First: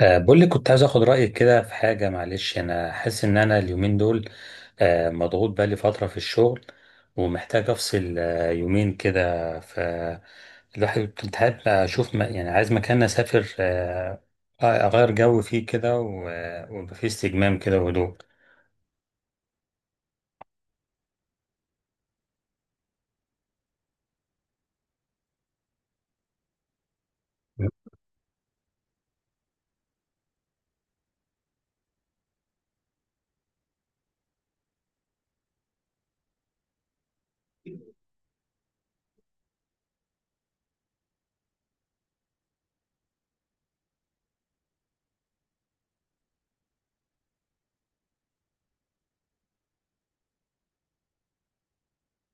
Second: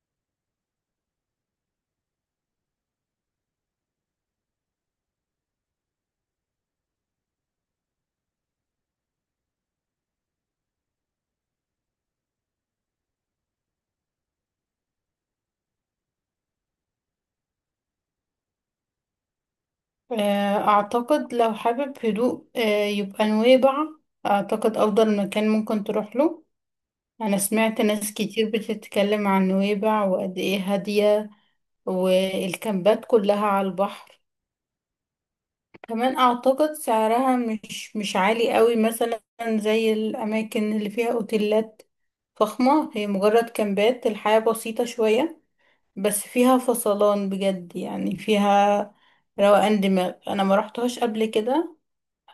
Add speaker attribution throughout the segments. Speaker 1: بقول لك كنت عايز اخد رايك كده في حاجه. معلش، انا حاسس ان انا اليومين دول مضغوط. بقالي فتره في الشغل، ومحتاج افصل يومين كده. الواحد كنت حابب اشوف، يعني عايز مكان اسافر، اغير جو فيه كده، ويبقى فيه استجمام كده وهدوء.
Speaker 2: أعتقد لو حابب هدوء يبقى نويبع. أعتقد أفضل مكان ممكن تروح له. أنا سمعت ناس كتير بتتكلم عن نويبع وقد إيه هادية، والكامبات كلها على البحر. كمان أعتقد سعرها مش عالي قوي، مثلا زي الأماكن اللي فيها أوتيلات فخمة. هي مجرد كامبات، الحياة بسيطة شوية بس فيها فصلان بجد، يعني فيها روقان دماغ. أنا ما رحتهاش قبل كده،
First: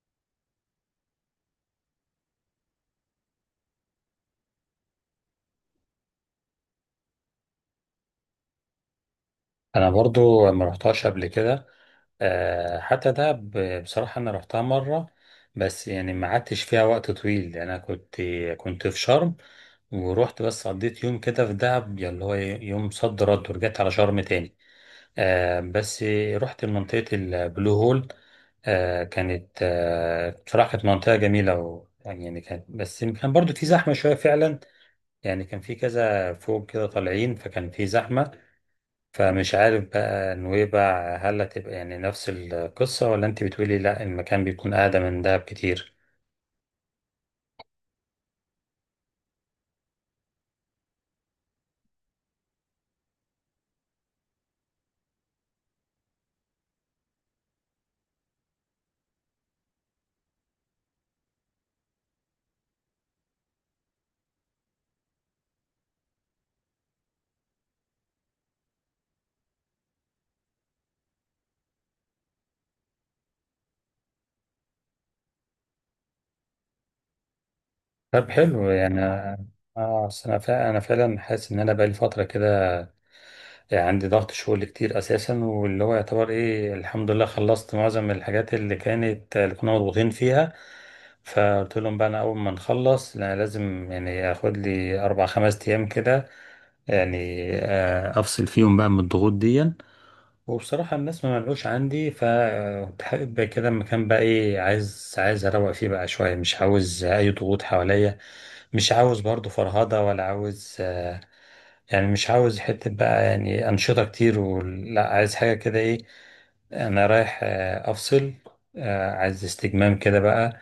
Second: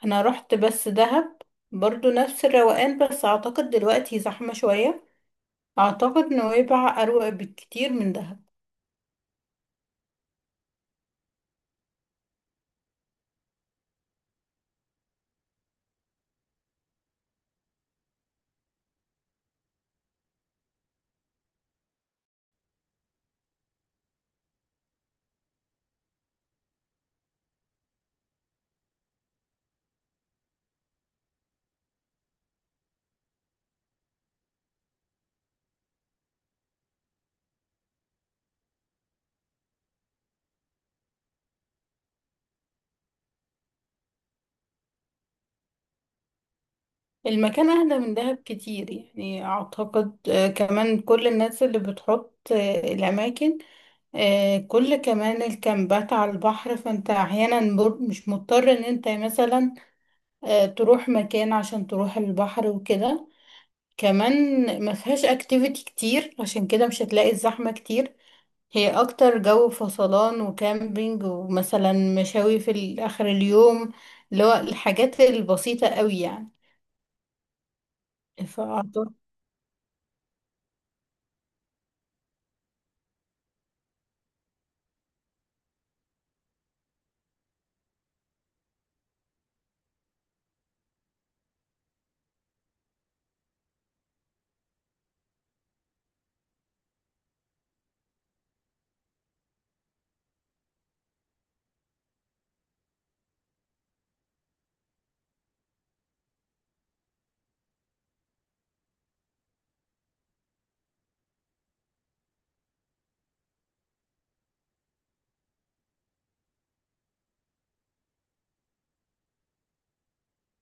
Speaker 2: انا رحت بس دهب، برضو نفس الروقان، بس اعتقد دلوقتي زحمة شوية. اعتقد نويبع اروق بكتير من دهب.
Speaker 1: انا برضو ما رحتهاش قبل كده. حتى ده، بصراحه انا رحتها مره، بس يعني ما قعدتش فيها وقت طويل. يعني انا كنت في شرم، ورحت بس قضيت يوم كده في دهب، يعني اللي هو إيه، يوم صد رد، ورجعت على شرم تاني. بس رحت منطقة البلو هول. كانت، بصراحة، كانت منطقة جميلة، و يعني كانت، بس كان برضو في زحمة شوية فعلا. يعني كان في كذا فوق كده طالعين، فكان في زحمة. فمش عارف بقى نويبع هل هتبقى يعني نفس القصة، ولا انت بتقولي لا، المكان بيكون أقدم من دهب كتير؟
Speaker 2: المكان اهدى من دهب كتير، يعني اعتقد كمان كل الناس اللي بتحط الاماكن، كمان الكامبات على البحر، فانت احيانا مش مضطر ان انت مثلا تروح مكان عشان تروح البحر وكده. كمان ما فيهاش اكتيفيتي كتير، عشان كده مش هتلاقي الزحمة كتير. هي اكتر جو فصلان وكامبينج، ومثلا مشاوي في اخر اليوم، اللي هو الحاجات البسيطة قوي يعني.
Speaker 1: طب حلو. يعني
Speaker 2: فأعتقد
Speaker 1: اه أصل انا فعلا، حاسس ان انا بقالي فترة كده عندي ضغط شغل كتير اساسا، واللي هو يعتبر ايه، الحمد لله، خلصت معظم الحاجات اللي كانت، اللي كنا مضغوطين فيها. فقلت لهم بقى انا اول ما نخلص، لا، لازم يعني اخد لي 4 5 ايام كده، يعني افصل فيهم بقى من الضغوط دي. وبصراحة الناس ما منعوش عندي، فكنت حابب كده مكان بقى، ايه، عايز اروق فيه بقى شوية. مش عاوز اي ضغوط حواليا، مش عاوز برضو فرهضة، ولا عاوز، يعني مش عاوز حتة بقى يعني أنشطة كتير، ولا عايز حاجة كده. إيه، أنا رايح، أفصل، عايز استجمام كده بقى،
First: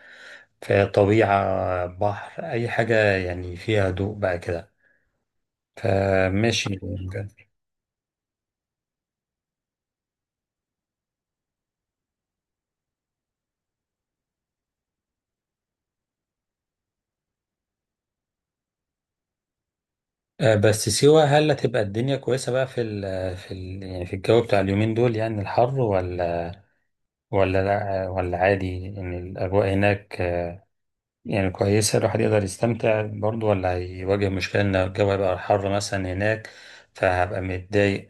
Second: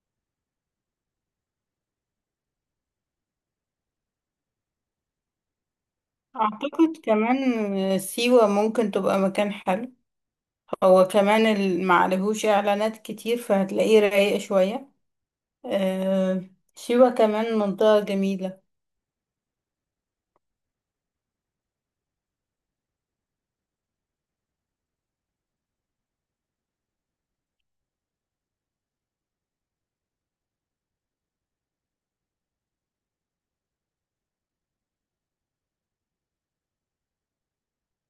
Speaker 1: في طبيعة، بحر، أي حاجة يعني فيها هدوء بقى كده. فماشي.
Speaker 2: أعتقد كمان سيوة ممكن تبقى مكان حلو. هو كمان معلهوش إعلانات كتير فهتلاقيه رايق شوية. آه، سيوة كمان منطقة جميلة.
Speaker 1: بس سيوة هل هتبقى الدنيا كويسة بقى في ال في ال يعني في الجو بتاع اليومين دول، يعني الحر، ولا ولا لا ولا عادي إن الأجواء هناك يعني كويسة، الواحد يقدر يستمتع برضه، ولا هيواجه مشكلة إن الجو هيبقى حر مثلا هناك فهبقى متضايق؟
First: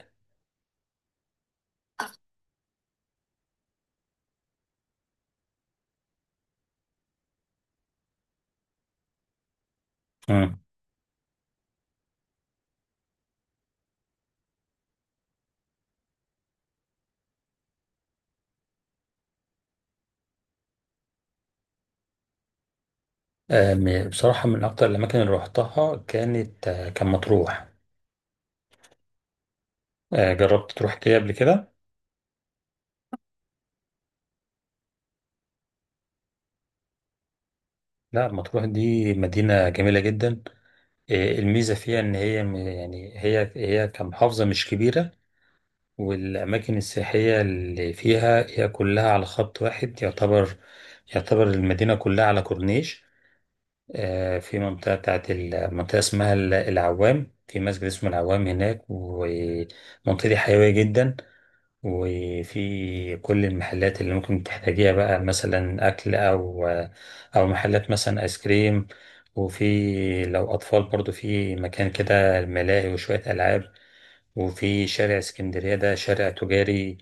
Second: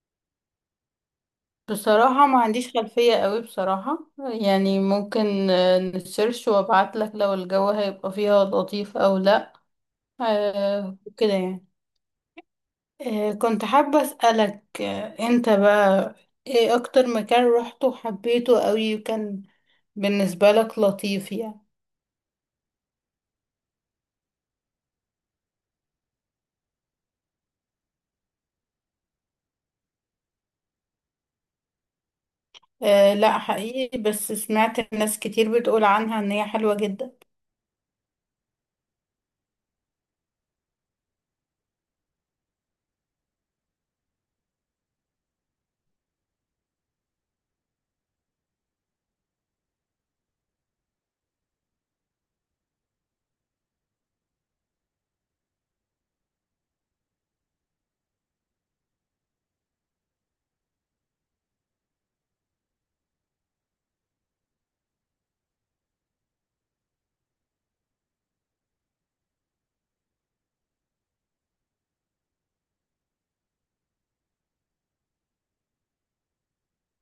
Speaker 2: بصراحة ما عنديش خلفية قوي بصراحة، يعني ممكن نسيرش وابعتلك لو الجو هيبقى فيها لطيف أو لأ،
Speaker 1: مم.
Speaker 2: كده يعني. كنت حابة أسألك أنت بقى إيه أكتر مكان روحته وحبيته قوي وكان بالنسبة لك لطيف يعني؟
Speaker 1: بصراحة من أكتر الأماكن اللي روحتها كانت، كان مطروح. جربت تروح كده قبل كده؟
Speaker 2: أه لا، حقيقي، بس سمعت ناس كتير بتقول عنها إن هي حلوة جدا.
Speaker 1: لا، مطروح دي مدينة جميلة جدا. الميزة فيها إن هي، يعني هي كمحافظة مش كبيرة، والأماكن السياحية اللي فيها هي كلها على خط واحد. يعتبر المدينة كلها على كورنيش. في منطقة، بتاعت المنطقة اسمها العوام، في مسجد اسمه العوام هناك، والمنطقة دي حيوية جدا، وفي كل المحلات اللي ممكن تحتاجيها بقى، مثلا أكل، أو محلات مثلا آيس كريم. وفي لو أطفال برضو في مكان كده ملاهي وشوية ألعاب. وفي شارع اسكندرية، ده شارع تجاري،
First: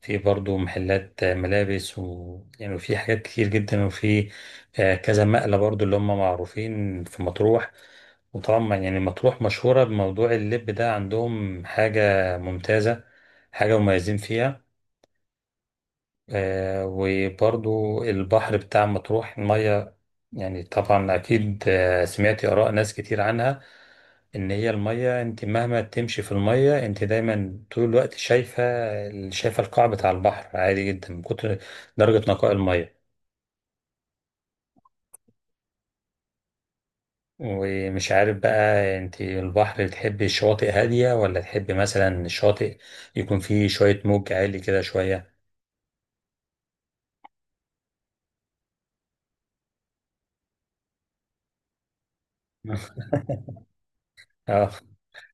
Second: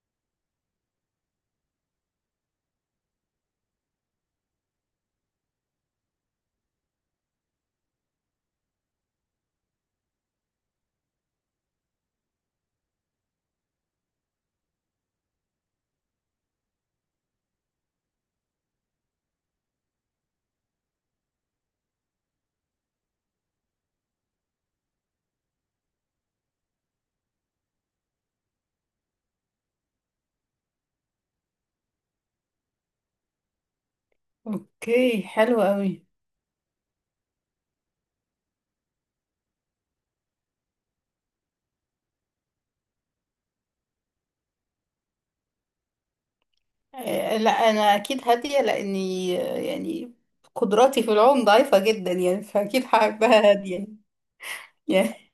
Speaker 1: في برضو محلات ملابس، و يعني في حاجات كتير جدا، وفي، كذا مقلة برضو اللي هم معروفين في مطروح. وطبعا يعني مطروح مشهورة بموضوع اللب ده، عندهم حاجة ممتازة، حاجة مميزين فيها. وبرضو البحر بتاع مطروح، المية، يعني طبعا أكيد سمعتي آراء ناس كتير عنها، إن هي المية، أنت مهما تمشي في المية، أنت دايما طول الوقت شايفة القاع بتاع البحر عادي جدا، من كتر درجة نقاء المية.
Speaker 2: أوكي، حلو قوي.
Speaker 1: ومش عارف بقى أنت البحر تحبي الشواطئ هادية، ولا تحبي مثلا الشاطئ يكون فيه شوية موج عالي كده شوية؟
Speaker 2: أه لا، أنا أكيد هادية، لأني يعني قدراتي في العوم ضعيفة جدا، يعني فأكيد هحبها هادية
Speaker 1: اه.
Speaker 2: يعني.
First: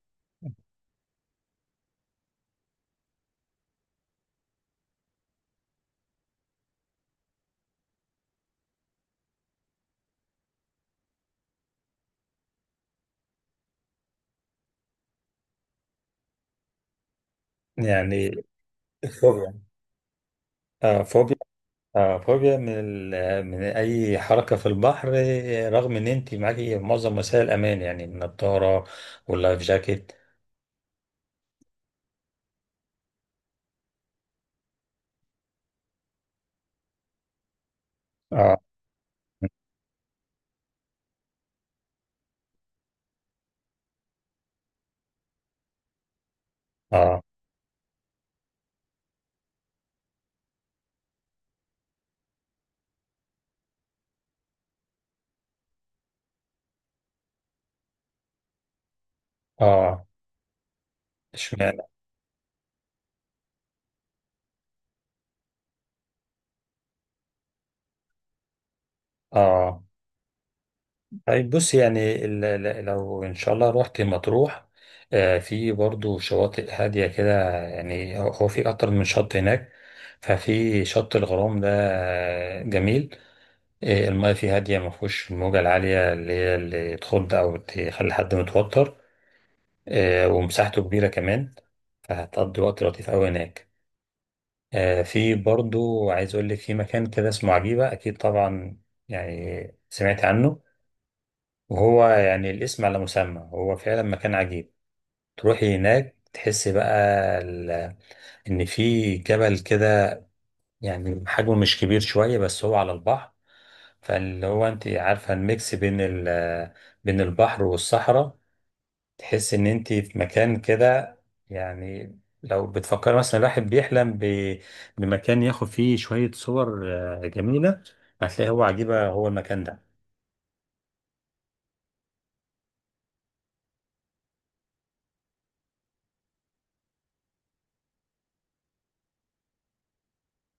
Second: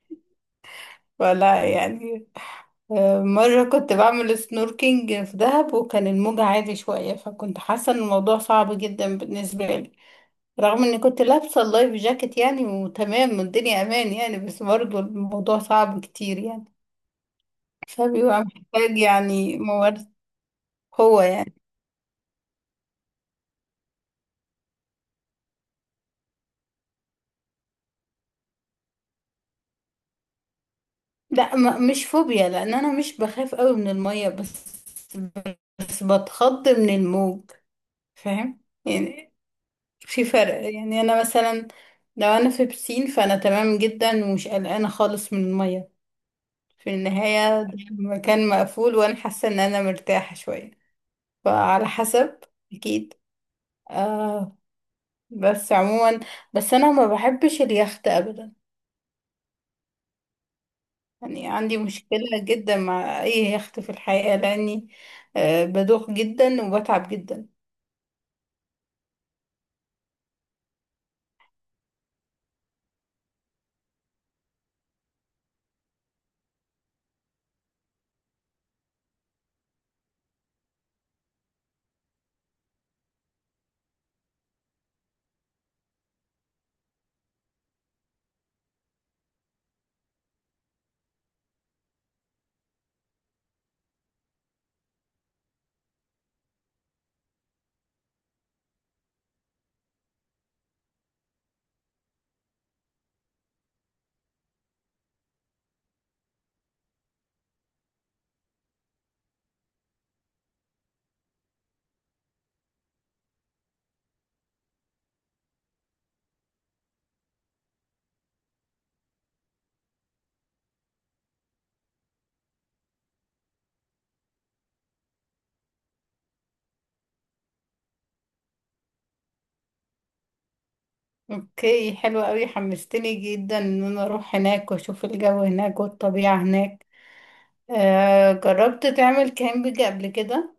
Speaker 2: ولا يعني مرة كنت بعمل سنوركينج في دهب وكان الموج عالي شوية، فكنت حاسة ان الموضوع صعب جدا بالنسبة لي، رغم اني كنت لابسة اللايف جاكيت يعني وتمام والدنيا امان يعني، بس برضه الموضوع صعب كتير يعني.
Speaker 1: يعني
Speaker 2: فبيبقى محتاج يعني
Speaker 1: فوبيا.
Speaker 2: ممارسة،
Speaker 1: اه
Speaker 2: قوة
Speaker 1: فوبيا.
Speaker 2: يعني.
Speaker 1: فوبيا من من اي حركه في البحر، رغم ان انت معاكي معظم وسائل الامان، يعني النضاره واللايف جاكيت.
Speaker 2: لا، مش فوبيا، لان انا مش بخاف قوي من المية، بس بتخض من الموج، فاهم
Speaker 1: اه.
Speaker 2: يعني؟ في فرق يعني. انا مثلا لو انا في بسين فانا تمام جدا ومش قلقانه خالص من الميه. في
Speaker 1: اه.
Speaker 2: النهايه ده مكان مقفول وانا حاسه ان انا مرتاحه شويه، فعلى حسب. اكيد. آه، بس عموما بس انا ما بحبش اليخت ابدا،
Speaker 1: اه.
Speaker 2: يعني عندي
Speaker 1: اشمعنى؟
Speaker 2: مشكله جدا مع اي يخت في الحقيقه، لاني آه بدوخ جدا وبتعب جدا.
Speaker 1: اه. طيب بص، يعني، لو ان شاء الله رحت مطروح، في برضو شواطئ هاديه كده. يعني هو في اكتر من شط هناك. ففي شط الغرام ده جميل. المياه فيه هاديه، ما فيهوش الموجه العاليه اللي هي اللي تخض او تخلي حد متوتر. ومساحته كبيرة كمان، فهتقضي وقت لطيف أوي هناك. في برضو، عايز أقول لك، في مكان كده اسمه عجيبة. أكيد طبعا يعني سمعت عنه، وهو يعني الاسم على مسمى، هو فعلا مكان عجيب. تروحي هناك تحسي بقى ال- إن في جبل كده، يعني حجمه مش كبير شوية بس هو على البحر، فاللي هو أنت عارفة الميكس بين بين البحر والصحراء. تحس ان انت في مكان كده، يعني لو بتفكر مثلا، الواحد بيحلم بمكان ياخد فيه شوية صور جميلة، هتلاقي هو عجيبة، هو المكان ده.
Speaker 2: اوكي، حلوة قوي، حمستني جدا ان انا اروح هناك واشوف الجو هناك والطبيعه هناك. آه، جربت تعمل كامبينج قبل كده؟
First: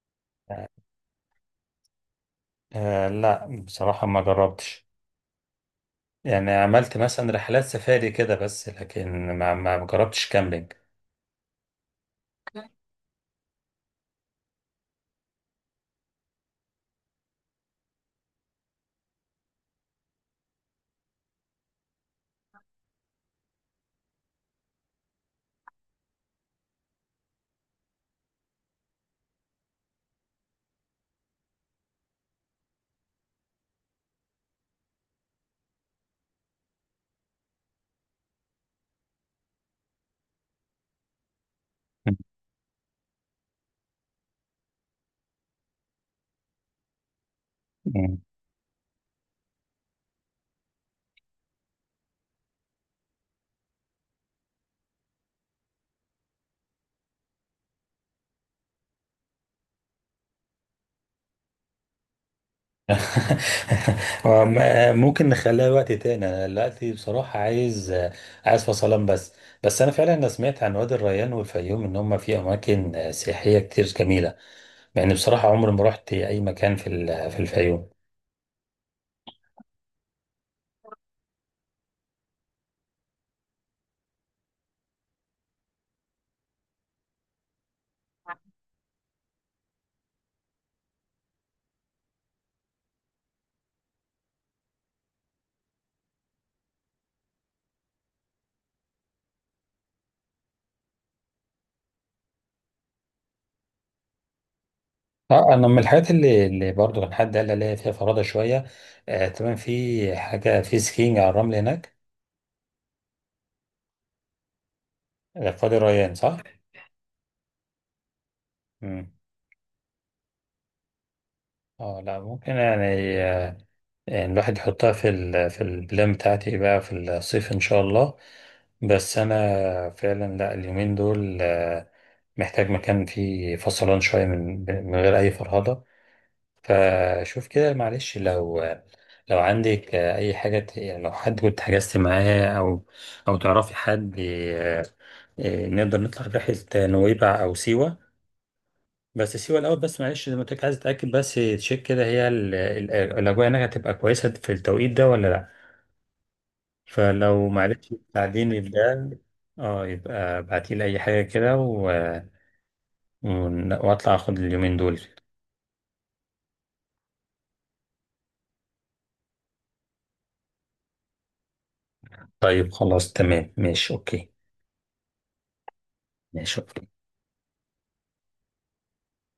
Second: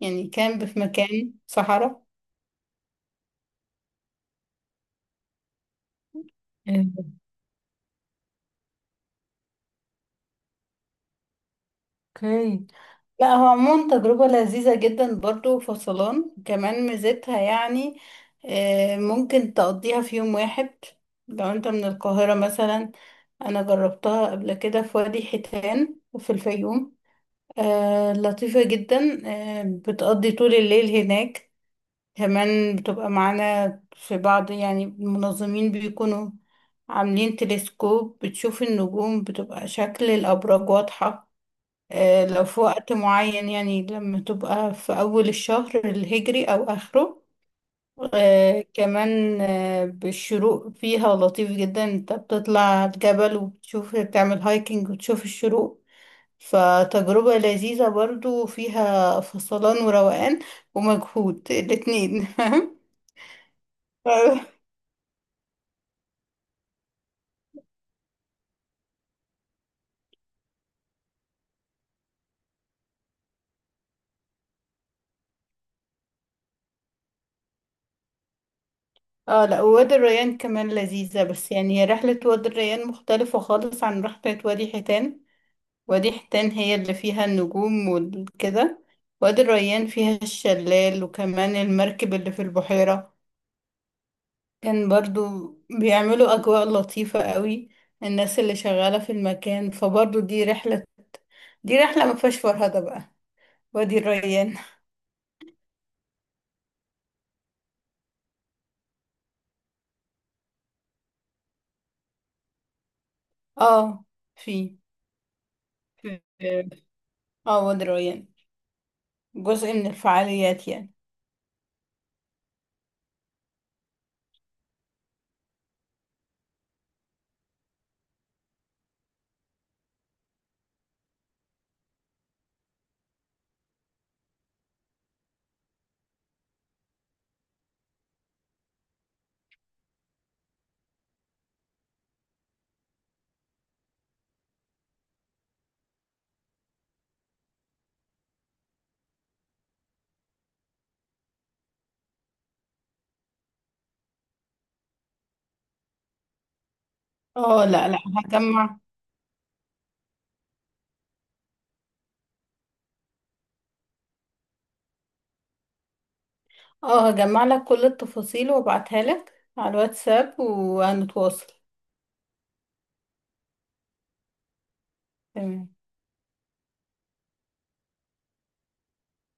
Speaker 2: يعني كامب في مكان صحراء؟
Speaker 1: لا، بصراحة ما جربتش. يعني
Speaker 2: إيه،
Speaker 1: عملت مثلا رحلات سفاري كده، بس لكن ما جربتش كامبينج.
Speaker 2: اوكي. لا، هو عموما تجربة لذيذة جدا، برضو فصلان، كمان ميزتها يعني آه ممكن تقضيها في يوم واحد لو انت من القاهرة مثلا. انا جربتها قبل كده في وادي حيتان وفي الفيوم، آه لطيفة جدا. آه، بتقضي طول الليل هناك، كمان بتبقى معانا في بعض، يعني المنظمين بيكونوا عاملين تلسكوب بتشوف النجوم، بتبقى شكل الأبراج واضحة لو في وقت معين، يعني لما تبقى في أول الشهر الهجري أو آخره. كمان بالشروق فيها لطيف جدا، انت بتطلع الجبل وبتشوف، بتعمل هايكنج وتشوف الشروق. فتجربة لذيذة برضو، فيها فصلان وروقان ومجهود الاتنين.
Speaker 1: وم- ممكن نخليها وقت تاني. انا دلوقتي بصراحة عايز فصلان بس. بس انا فعلا، سمعت عن وادي الريان والفيوم ان هم في اماكن سياحية كتير جميلة، مع اني بصراحة عمري ما رحت اي مكان في في الفيوم.
Speaker 2: اه لا، وادي الريان كمان لذيذة، بس يعني هي رحلة وادي الريان مختلفة خالص عن رحلة وادي حيتان. وادي حيتان هي اللي فيها النجوم وكده، وادي الريان فيها الشلال وكمان المركب اللي في البحيرة. كان برضو بيعملوا أجواء لطيفة قوي الناس اللي شغالة في المكان، فبرضو دي رحلة، دي رحلة ما فيهاش فرهدة بقى وادي الريان.
Speaker 1: اه، انا من الحاجات اللي برضه كان حد قال لي عليها فيها فرادة شوية. تمام، في حاجة في سكينج على الرمل هناك.
Speaker 2: اه، في
Speaker 1: في وادي الريان،
Speaker 2: في-
Speaker 1: صح؟
Speaker 2: اه وادي الريان
Speaker 1: مم.
Speaker 2: جزء من الفعاليات يعني.
Speaker 1: اه، لا ممكن، يعني آه، يعني الواحد يحطها في ال في البلان بتاعتي بقى في الصيف إن شاء الله. بس أنا فعلا، لا، اليومين دول محتاج مكان فيه فصلان شوية من غير أي فرهضة. فشوف كده معلش، لو عندك أي حاجة، يعني لو حد كنت حجزت معاه، أو تعرفي حد، نقدر نطلع رحلة نويبع أو سيوة. بس سيوة الأول، بس معلش زي ما قلت لك، عايز أتأكد بس، تشيك كده هي الأجواء هناك هتبقى كويسة في التوقيت ده ولا؟ فلو
Speaker 2: اه لا
Speaker 1: معرفتش
Speaker 2: لا،
Speaker 1: تساعديني في
Speaker 2: هجمع.
Speaker 1: ده. اه، يبقى ابعتيلي اي حاجة كده و... واطلع اخد اليومين دول.
Speaker 2: اه هجمع لك كل التفاصيل وابعتها لك على الواتساب وهنتواصل.
Speaker 1: طيب خلاص، تمام، ماشي، اوكي.
Speaker 2: تمام.
Speaker 1: ماشي، اوكي.